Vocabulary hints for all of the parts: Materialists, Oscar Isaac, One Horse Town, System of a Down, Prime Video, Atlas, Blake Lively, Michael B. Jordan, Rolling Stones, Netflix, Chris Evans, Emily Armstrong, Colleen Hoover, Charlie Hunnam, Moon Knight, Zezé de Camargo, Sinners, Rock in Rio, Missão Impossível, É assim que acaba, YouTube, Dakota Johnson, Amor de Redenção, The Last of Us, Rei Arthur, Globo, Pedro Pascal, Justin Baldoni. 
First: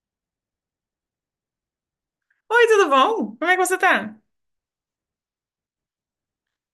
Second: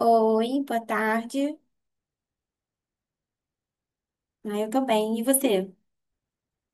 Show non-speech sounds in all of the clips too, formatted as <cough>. Oi, boa tarde. Oi, tudo bom? Como é que você tá? Eu tô bem. E você?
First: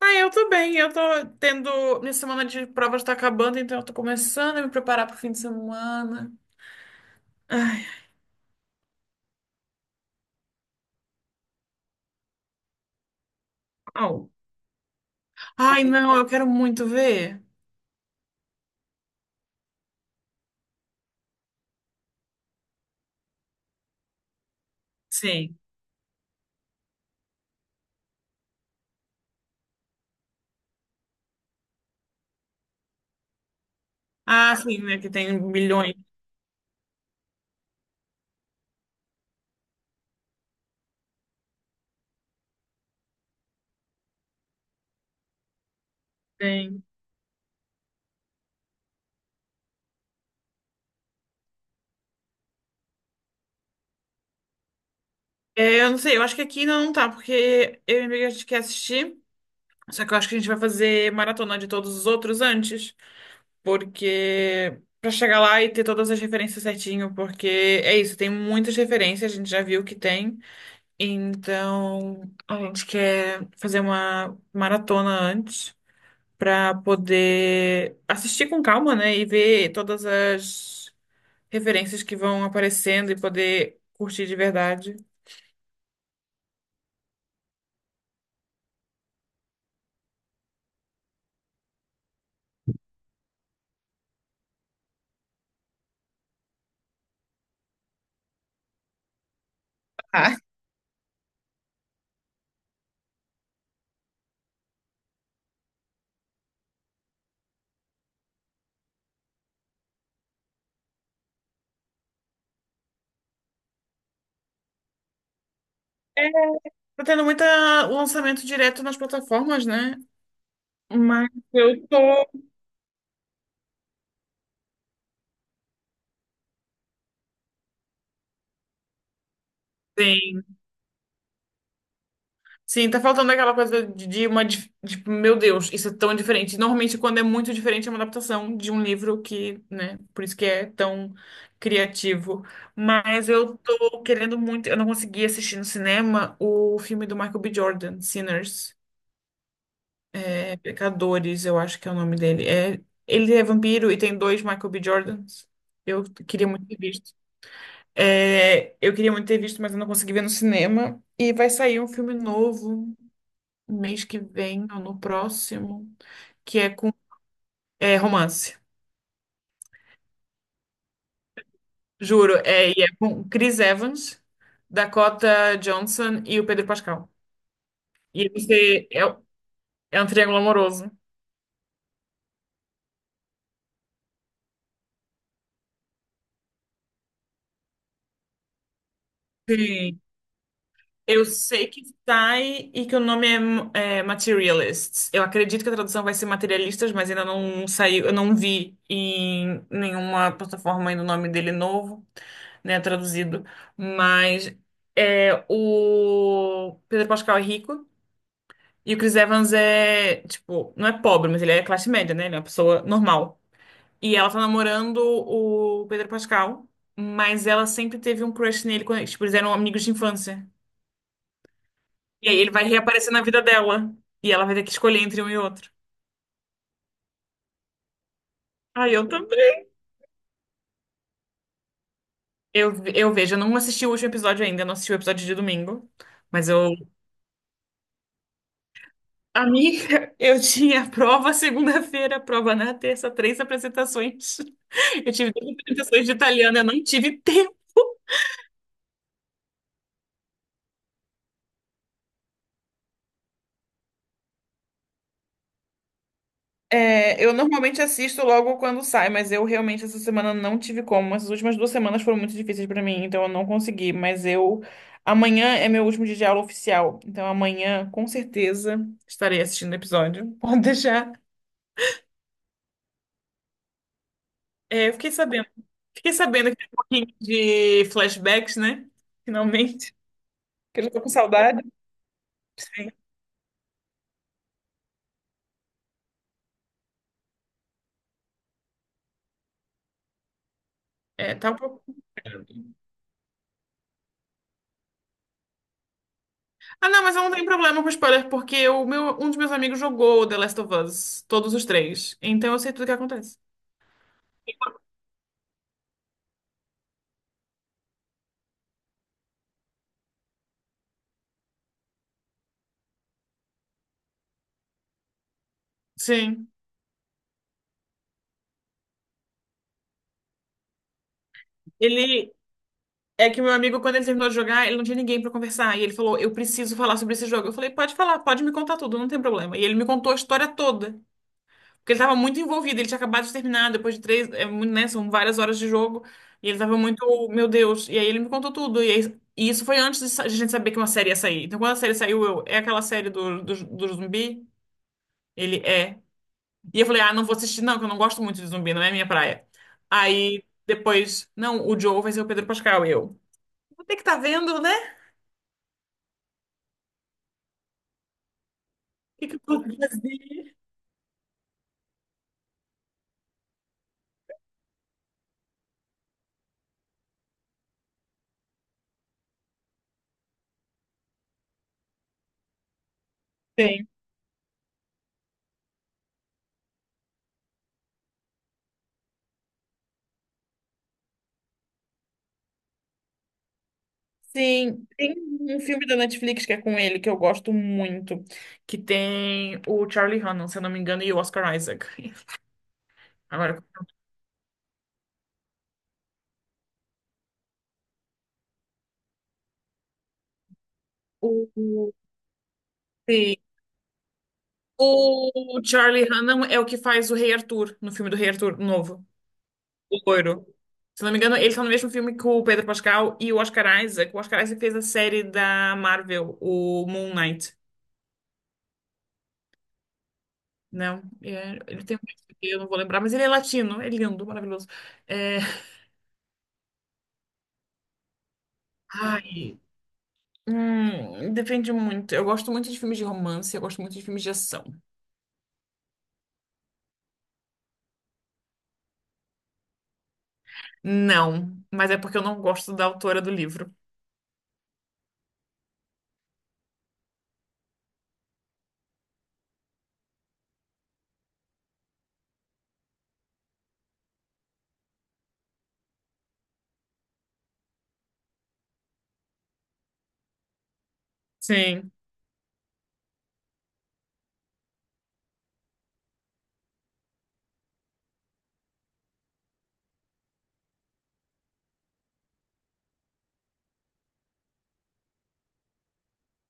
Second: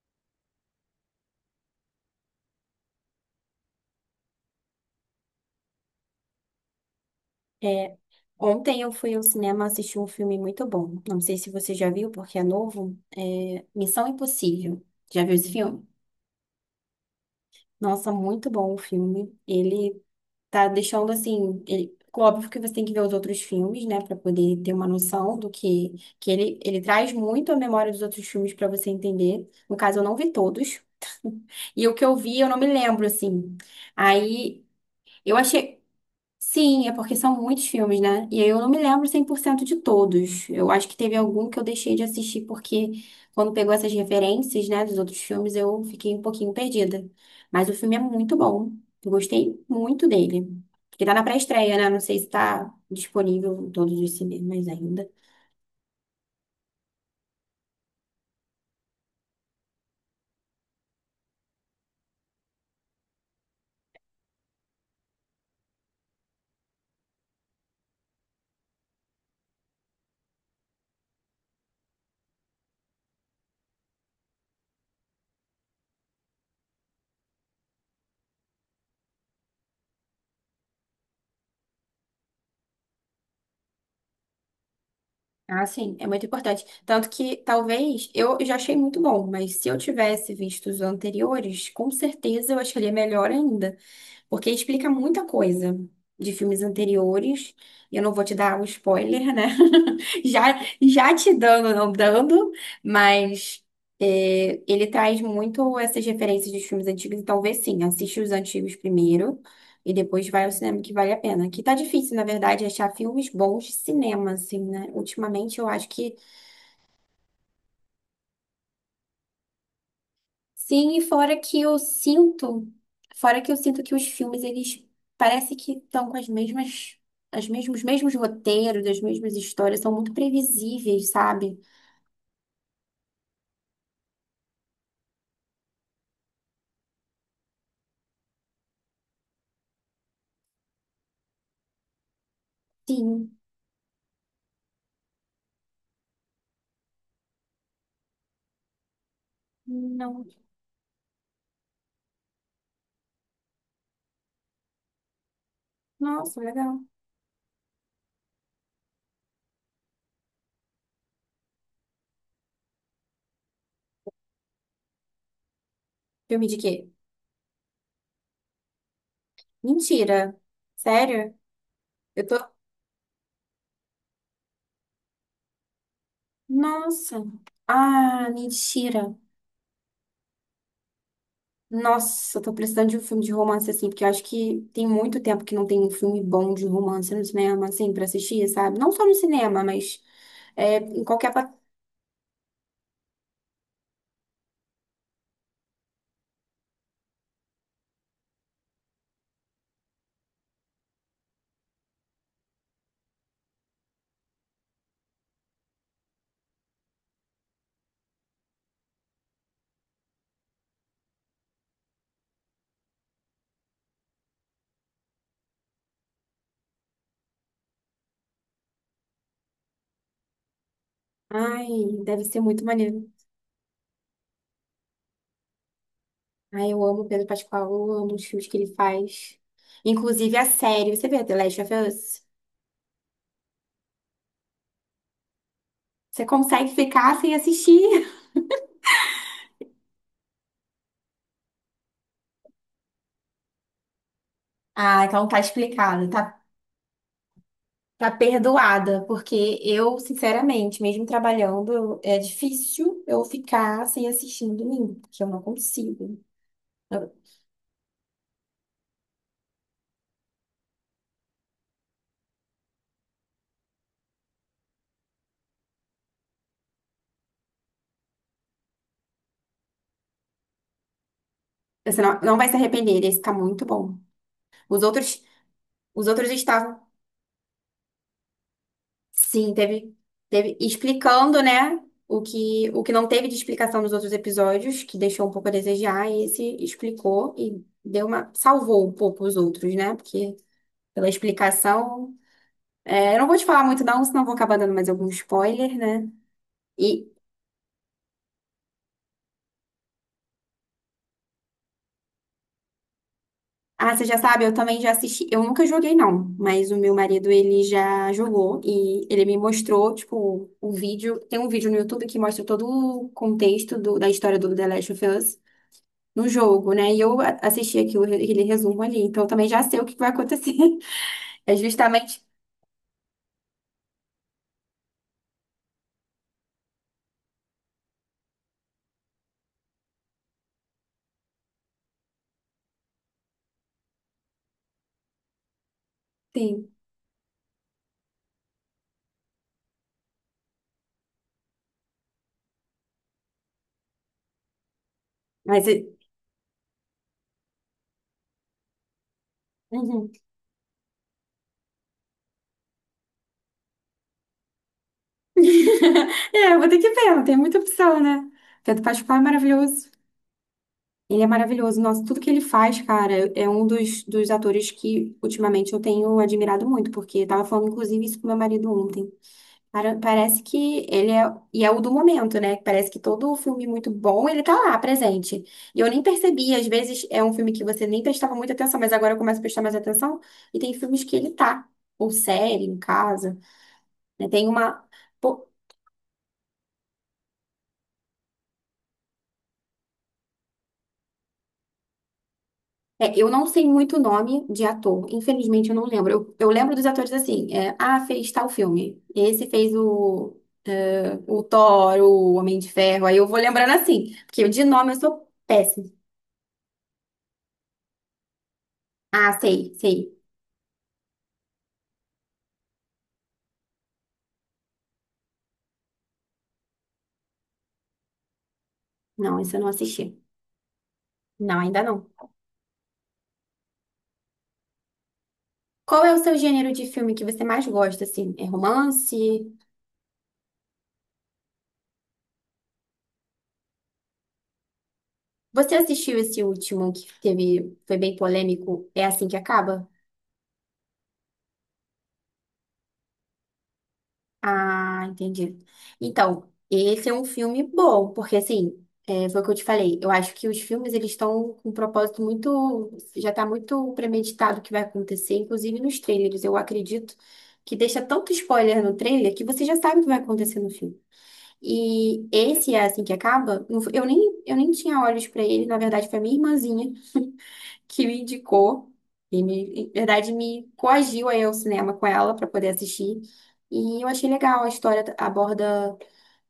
Ah, eu tô bem. Eu tô tendo. Minha semana de provas tá acabando, então eu tô começando a me preparar pro fim de semana. Ah, É, Ontem eu fui ao cinema assistir um filme muito bom. Não sei se você já viu, porque é novo. É Missão au. Impossível. Já viu esse Ai, filme? não, eu quero muito ver. Nossa, muito bom o filme. Ele tá deixando assim. Óbvio que você tem que ver os outros filmes, né, pra poder ter uma noção do Sim. que que ele traz muito a memória dos outros filmes pra você entender. No caso, eu não vi todos. <laughs> E o que eu vi, eu não me lembro assim. Ah, Aí sim, né? Que eu tem achei milhões. Sim, é porque são muitos filmes, né? E aí eu não me lembro 100% de todos. Eu acho que teve algum que eu deixei de assistir porque quando pegou essas referências, né, dos outros filmes, eu fiquei um pouquinho Tem. perdida. Mas o filme é muito bom. Eu gostei muito dele. Porque tá na pré-estreia, né? Não sei se tá disponível em todos os cinemas ainda. É, eu não sei, eu acho que aqui ainda não tá, porque eu e minha amiga a gente quer assistir. Só que eu acho que a gente vai fazer maratona de todos os outros antes. Porque. Pra chegar lá e ter todas as referências certinho, porque é isso, tem muitas referências, a gente já viu que tem. Então, a gente quer fazer uma maratona antes para poder assistir com calma, né? E ver todas as referências que vão aparecendo e poder curtir de verdade. Ah, sim, é muito importante. Tanto que talvez eu já achei muito bom, mas se eu tivesse visto os anteriores, com certeza eu acharia melhor ainda, porque explica muita coisa de filmes anteriores. E eu não vou te dar o spoiler, né? <laughs> Ah, Já, já te dando, não dando, mas é, ele traz muito essas referências dos filmes antigos. Então, vê sim, assiste os antigos primeiro e depois vai ao cinema que vale a pena. Que tá difícil, na verdade, achar filmes bons de cinema, assim, né? Ultimamente eu acho que é, tá tendo muito lançamento direto nas plataformas, né? Sim, e Mas eu tô. Fora que eu sinto que os filmes, eles parece que estão com as mesmas, as mesmos, os mesmos roteiros, as mesmas histórias, são muito Sim. previsíveis, sabe? Sim, tá faltando aquela coisa de tipo, meu Deus, isso é tão diferente. Normalmente, quando é muito diferente, é uma adaptação de um livro que, né, por isso que é tão criativo. Mas Sim, eu tô querendo muito. Eu não consegui assistir no cinema o filme do Michael B. Jordan, Sinners, não. é, Pecadores, eu acho que é o nome dele. É, ele é vampiro e tem dois Michael B. Jordans. Eu Nossa, queria muito ter legal. visto. É, eu queria muito ter visto, mas eu não consegui ver no cinema. E vai sair um filme novo mês que vem ou no próximo, Filme de que é quê? com, é romance. Mentira. Sério? Eu Juro, tô. é, e é com Chris Evans, Dakota Johnson e o Pedro Pascal. Nossa. Ah, E você é, mentira. é um triângulo amoroso. Nossa, eu tô precisando de um filme de romance, assim, porque eu acho que tem muito tempo que não tem um filme bom de romance no cinema, assim, pra assistir, sabe? Não só no cinema, mas Sim, é, em eu qualquer... pla- sei que sai e que o nome é Materialists. Eu acredito que a tradução vai ser Materialistas, mas ainda não saiu, eu não vi em nenhuma plataforma ainda o nome dele novo, né, traduzido. Mas é, o Pedro Pascal é rico e o Chris Evans é, tipo, não é pobre, mas ele é classe média, né? Ele é uma pessoa normal. E ela tá namorando o Pedro Pascal, mas ela sempre teve um crush nele, quando, tipo, eles eram amigos de infância. Ai, deve E aí ser ele muito vai maneiro. reaparecer na vida dela. E ela vai ter que escolher entre um e outro. Ai, eu amo o Pedro Pascal, eu amo os filmes que ele Ah, eu faz. também. Inclusive a série, você vê The Last of Us? Eu vejo, eu não assisti o último episódio ainda, eu não assisti o episódio de domingo. Você Mas consegue eu. ficar sem assistir? <laughs> Amiga, <laughs> eu tinha prova segunda-feira, prova na terça, três apresentações. Ah, Eu então tive tá três apresentações explicado, de tá. italiano, eu não tive tempo. Tá perdoada, porque eu, sinceramente, mesmo trabalhando, eu- é difícil eu ficar sem assistir no domingo, porque eu não consigo. Eu- É, eu normalmente assisto logo quando sai, mas eu realmente essa semana não tive como. Essas últimas duas semanas foram muito difíceis pra mim, então eu não consegui. Mas eu. Amanhã é meu último dia de aula oficial, então amanhã com certeza estarei assistindo o episódio. <laughs> Pode deixar. Você não vai se arrepender, esse tá muito bom. Os É, eu fiquei outros, sabendo. os Fiquei outros sabendo que tem um estavam, pouquinho de flashbacks, né? sim, Finalmente. <laughs> teve Que eu já tô com explicando, saudade. né, o Sim. que não teve de explicação nos outros episódios, que deixou um pouco a desejar, e esse explicou e deu uma, salvou um pouco os outros, né, porque pela É, tá um pouco. explicação, é, eu não vou te falar muito não, senão eu vou acabar dando mais algum spoiler, né, Ah, não, e mas eu não tenho problema com spoiler, porque o meu, um dos meus amigos jogou The Last of Us, todos os três. Então eu sei tudo o que acontece. Ah, você já sabe, eu também já assisti. Eu nunca joguei, não, mas o meu marido, ele já jogou e ele me mostrou, tipo, o vídeo. Tem um vídeo no YouTube que mostra todo o contexto do- da história do The Last of Us no Sim. jogo, né? E eu a- assisti aquilo, aquele resumo ali, então eu também já sei o que vai acontecer. <laughs> É justamente. Ele. É que meu amigo, quando ele terminou de jogar, ele não tinha ninguém pra conversar. E ele falou: eu preciso falar sobre esse jogo. Eu falei: pode falar, pode me contar tudo, não tem problema. E ele me contou a história toda. Porque ele tava muito envolvido, ele tinha acabado de terminar, depois de três, é, né, são várias horas de jogo. E ele Sim, tava muito, meu Deus. E aí ele me contou tudo. E isso foi antes de, de a gente saber que uma série ia sair. Então quando a série saiu, eu: é aquela série do zumbi? Ele mas. É- é. E eu falei: ah, não vou assistir, não, que eu não gosto muito de zumbi, não é minha praia. Uhum. Aí depois, não, o Joe vai ser o Pedro Pascal, eu. Tem que estar vendo, né? O <laughs> É, eu vou ter que ver, não tem muita opção, né? Pedro Pascal é que que eu posso maravilhoso. fazer? Ele é maravilhoso. Nossa, tudo que ele faz, cara, é um dos atores que ultimamente eu tenho admirado muito, porque eu tava falando, inclusive, isso com meu marido ontem. Cara, parece que ele é, e é o do momento, né? Parece que todo filme Tem. muito bom, ele tá lá, presente. E eu nem percebi, às vezes é um filme que você nem prestava muita atenção, mas agora eu começo a prestar mais atenção, e tem filmes que ele tá, ou série, em casa, né? Tem uma. Sim, tem um filme da Netflix que é com ele, que eu gosto muito, que tem o Charlie Hunnam, se eu não me engano, e o Oscar Isaac. É, <laughs> eu não Agora, sei muito nome de ator, infelizmente eu não lembro. Eu lembro dos atores assim, é, ah, fez tal filme. Esse fez o o, o- Thor, o Homem de Ferro. Aí eu sim. vou lembrando assim, porque de nome eu sou O péssima. Charlie Hunnam é o que faz o Rei Arthur, no filme do Rei Arthur novo, Ah, sei, o sei. loiro. Se eu não me engano, ele tá no mesmo filme que o Pedro Pascal e o Oscar Isaac. O Oscar Isaac fez a série da Marvel, o Moon Knight. Não, esse eu não assisti. Não, é, Não, ainda ele tem um não. nome que eu não vou lembrar, mas ele é latino, é lindo, maravilhoso. É, Qual é o seu gênero de filme que você mais gosta, assim? É romance? ai, depende muito. Eu gosto muito de filmes de romance, eu gosto muito de filmes de ação. Você assistiu esse último que teve, foi bem polêmico? É assim que acaba? Não, mas é porque eu não gosto da autora do livro. Ah, entendi. Então, esse é um filme bom, porque assim, é, foi o que eu te falei. Eu acho que os filmes eles estão com um propósito muito, já tá muito premeditado o que vai acontecer, inclusive nos trailers. Eu acredito que deixa tanto spoiler no trailer que você já sabe o que vai acontecer no filme. Sim. E esse é assim que acaba. Não foi- eu nem tinha olhos pra ele, na verdade foi a minha irmãzinha que me indicou e me, em verdade, me coagiu a ir ao cinema com ela para poder assistir. E eu achei legal, a história aborda,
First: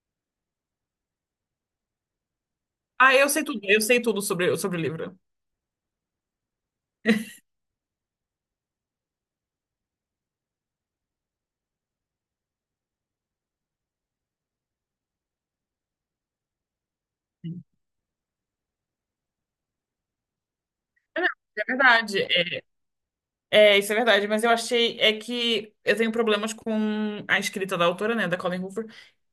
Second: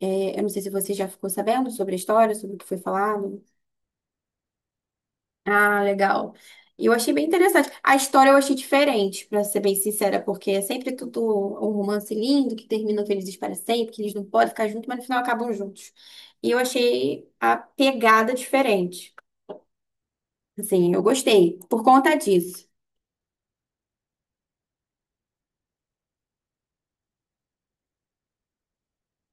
é, eu não sei se você já ficou sabendo sobre a história, sobre o que foi Ah, falado. Eu sei tudo sobre o livro. Ah, legal. E eu achei bem interessante. A história eu achei diferente, para ser bem sincera, porque é sempre tudo um romance lindo que termina felizes para sempre, que eles não podem ficar juntos, mas no final acabam juntos. E eu achei a pegada diferente. Assim, eu gostei É por conta verdade. disso. É, isso é verdade, mas eu achei é que eu tenho problemas com a escrita da autora, né, da Colleen Hoover,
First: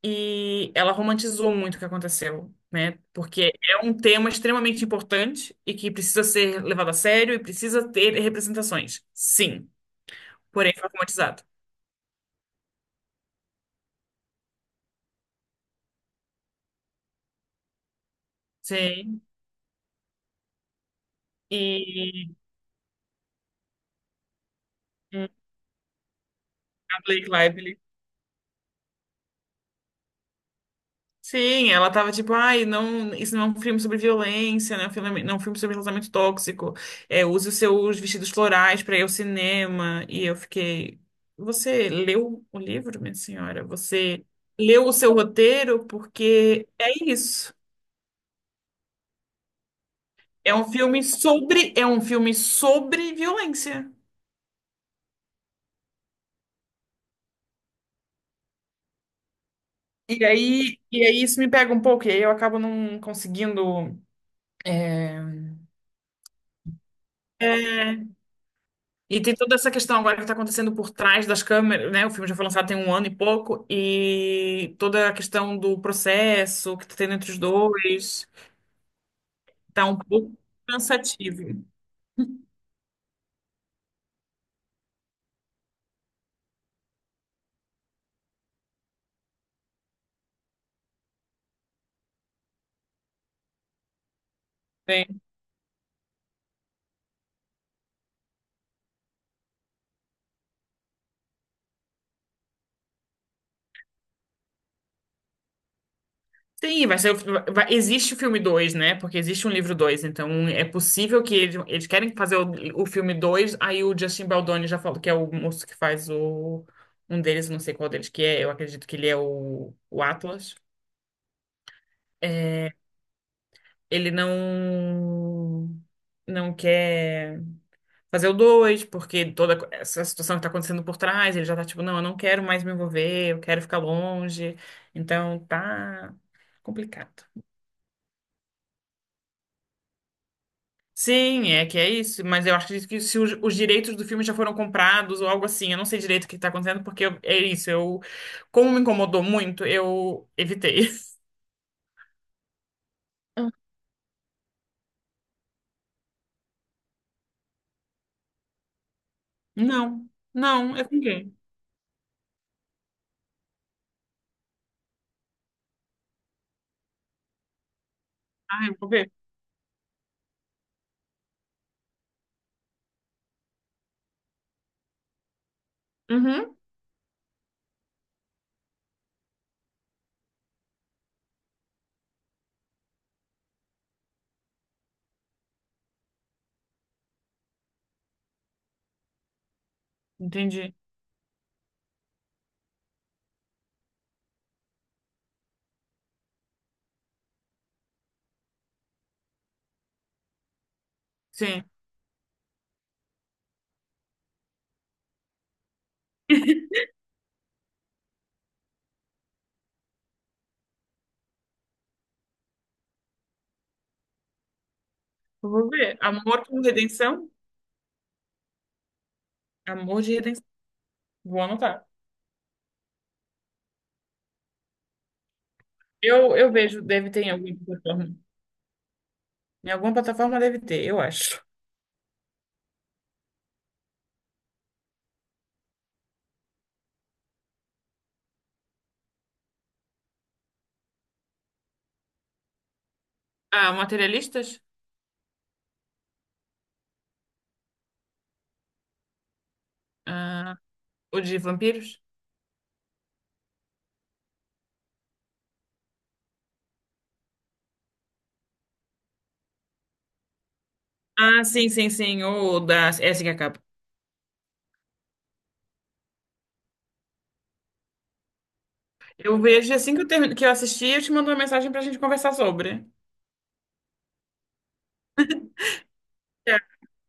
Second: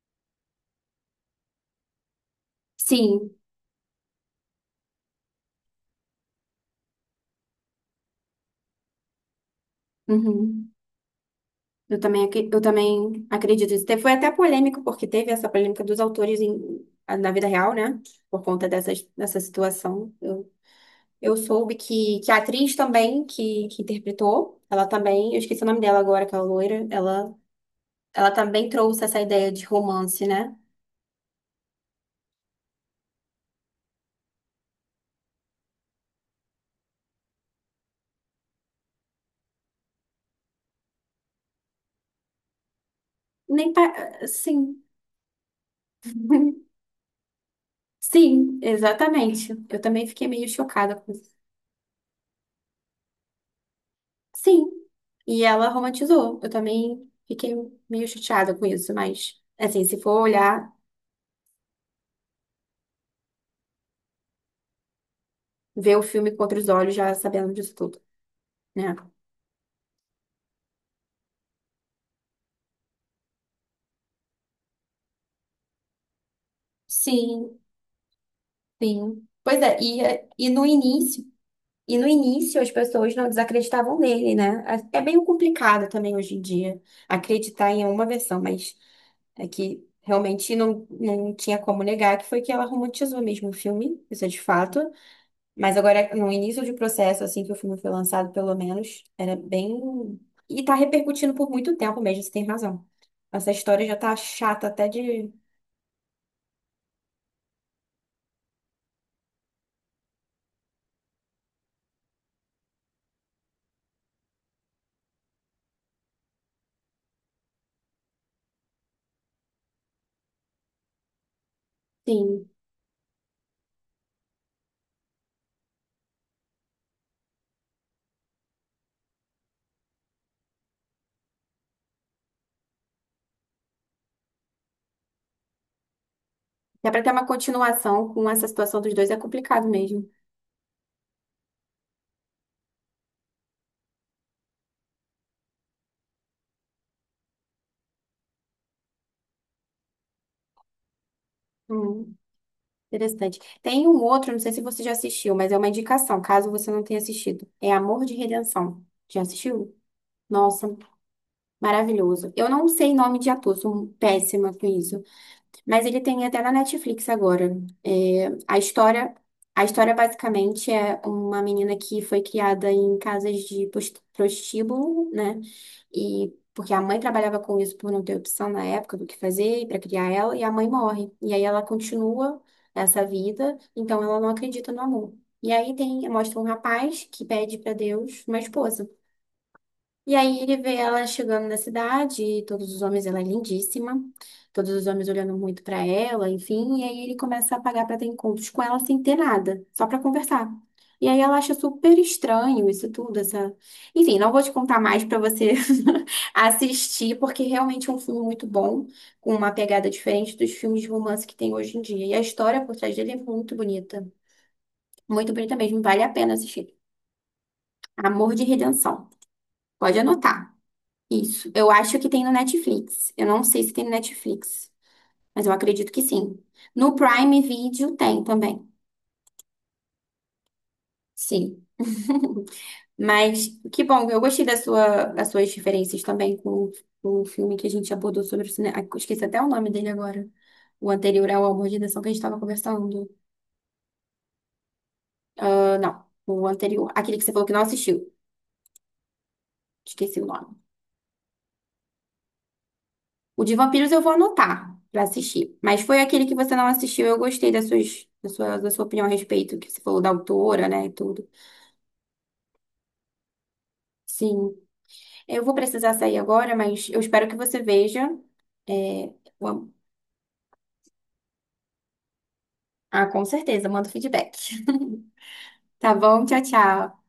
e ela romantizou muito o que aconteceu, né? Sim. Porque é um tema extremamente importante e que precisa ser levado a sério e precisa ter representações. Sim, Uhum. porém foi romantizado. Eu também acredito nisso. Te- Foi até polêmico, porque teve essa polêmica dos autores em- na vida real, né? Por conta Sim. dessa situação. Eu soube que E a atriz também, que interpretou, ela hum, também, eu esqueci o nome dela agora, aquela loira, a Blake ela, Lively. ela também trouxe essa ideia de romance, né? Sim, ela tava tipo, ai, não, isso não é um filme sobre violência, né? Um filme, não é um filme sobre relacionamento tóxico. É, use os seus vestidos florais para ir ao cinema. E eu fiquei, você leu o livro, minha senhora? Nem pa... Você Sim. leu o seu roteiro? Porque <laughs> é isso. Sim, exatamente. Eu também fiquei meio É um chocada filme com isso. sobre, é um filme sobre violência. Sim. E ela romantizou. Eu também fiquei meio chateada com isso, mas assim, se for E olhar, aí, e aí isso me pega um pouco, e aí eu acabo não conseguindo. eh, ver o filme com outros olhos, já sabendo disso tudo, né? E tem toda essa questão agora que está acontecendo por trás das câmeras, né? O filme já foi lançado tem um ano e pouco, e toda a questão do processo que está tendo entre os Sim, dois sim. Pois é, tá um e, é- pouco e no início, cansativo, e no início, as pessoas não desacreditavam nele, né? É é meio complicado também hoje em dia acreditar em uma versão, mas é que realmente não tinha como negar que foi que ela romantizou mesmo o filme, isso é de fato. né? Mas agora, no início do processo, assim que o filme foi lançado, pelo menos, era bem. E tá repercutindo por muito tempo mesmo, você tem razão. Essa história já tá chata até de Sim, vai ser, existe o filme dois, né? Porque existe um livro dois, então é possível que eles, querem fazer o filme dois, aí o Justin Baldoni já falou, que é o moço que faz, o um deles, não sei qual deles que é, eu acredito que ele é o Atlas. Sim. Ele não não quer fazer o dois, porque toda essa situação que tá acontecendo por trás, ele já tá tipo, não, eu não quero mais me envolver, eu quero ficar longe. Então tá Dá para ter complicado. uma continuação com essa situação dos dois, é complicado mesmo. Sim, é que é isso, mas eu acho que se os direitos do filme já foram comprados ou algo assim, eu não sei direito o que tá acontecendo, porque é isso, eu, como me incomodou muito, eu evitei. <laughs> Hum, interessante. Tem um outro, não sei se você já assistiu, mas é uma indicação, caso você não tenha assistido. É Amor de Redenção. Já assistiu? Não, Nossa, não, é com quem? maravilhoso. Eu não sei nome de ator, sou péssima com isso. Mas ele tem até na Netflix agora. É, a Ah, eu vou ver. história, a história basicamente é uma menina que foi criada em casas de pos- prostíbulo, né? E Uhum, porque a mãe trabalhava com isso por não ter opção na época do que fazer para criar ela, e a mãe morre. E aí ela continua essa vida, então ela não acredita no amor. E aí tem, mostra um rapaz que pede para Deus uma esposa. E aí ele vê entendi. ela chegando na cidade, e todos os homens, ela é lindíssima, todos os homens olhando muito pra ela, enfim, e aí ele começa a pagar pra ter encontros com ela sem ter nada, só pra conversar. E aí ela acha Sim. super estranho isso tudo, essa... Enfim, não vou te contar mais pra você <laughs> assistir, porque realmente é um filme muito bom, com uma pegada diferente dos filmes de romance que tem hoje em dia. E a história por trás dele é muito Eu bonita vou mesmo, ver. vale a pena Amor com assistir. redenção? Amor de Redenção. Pode Amor de redenção. anotar. Vou Isso. Eu anotar. acho que tem no Netflix. Eu não sei se tem no Netflix, mas eu acredito que Eu, sim. eu vejo, No deve ter em Prime alguma Video plataforma. tem também. Em alguma plataforma deve ter, eu acho. Sim. <laughs> Mas que bom, eu gostei da sua, das suas diferenças também com o filme que a gente abordou sobre o cinema. Esqueci até o nome dele agora. O anterior ao Amor de Deção que a gente estava conversando. Ah, materialistas? Ah, não, o anterior. Aquele que você falou que não assistiu. Esqueci o nome. Ah, o de vampiros? O de vampiros eu vou anotar pra assistir. Mas foi aquele que você não assistiu, eu gostei da sua opinião a respeito, que você falou da autora, né, e tudo. Ah, sim, sim, sim. O da. Essa que acaba. Sim. Eu vou precisar sair agora, mas eu espero que você veja. É, Eu o am- vejo assim que eu, termino, que eu assistir, eu te mando uma mensagem pra gente conversar sobre. Ah, com certeza, manda o feedback. <laughs> Tá bom? Tchau, tchau.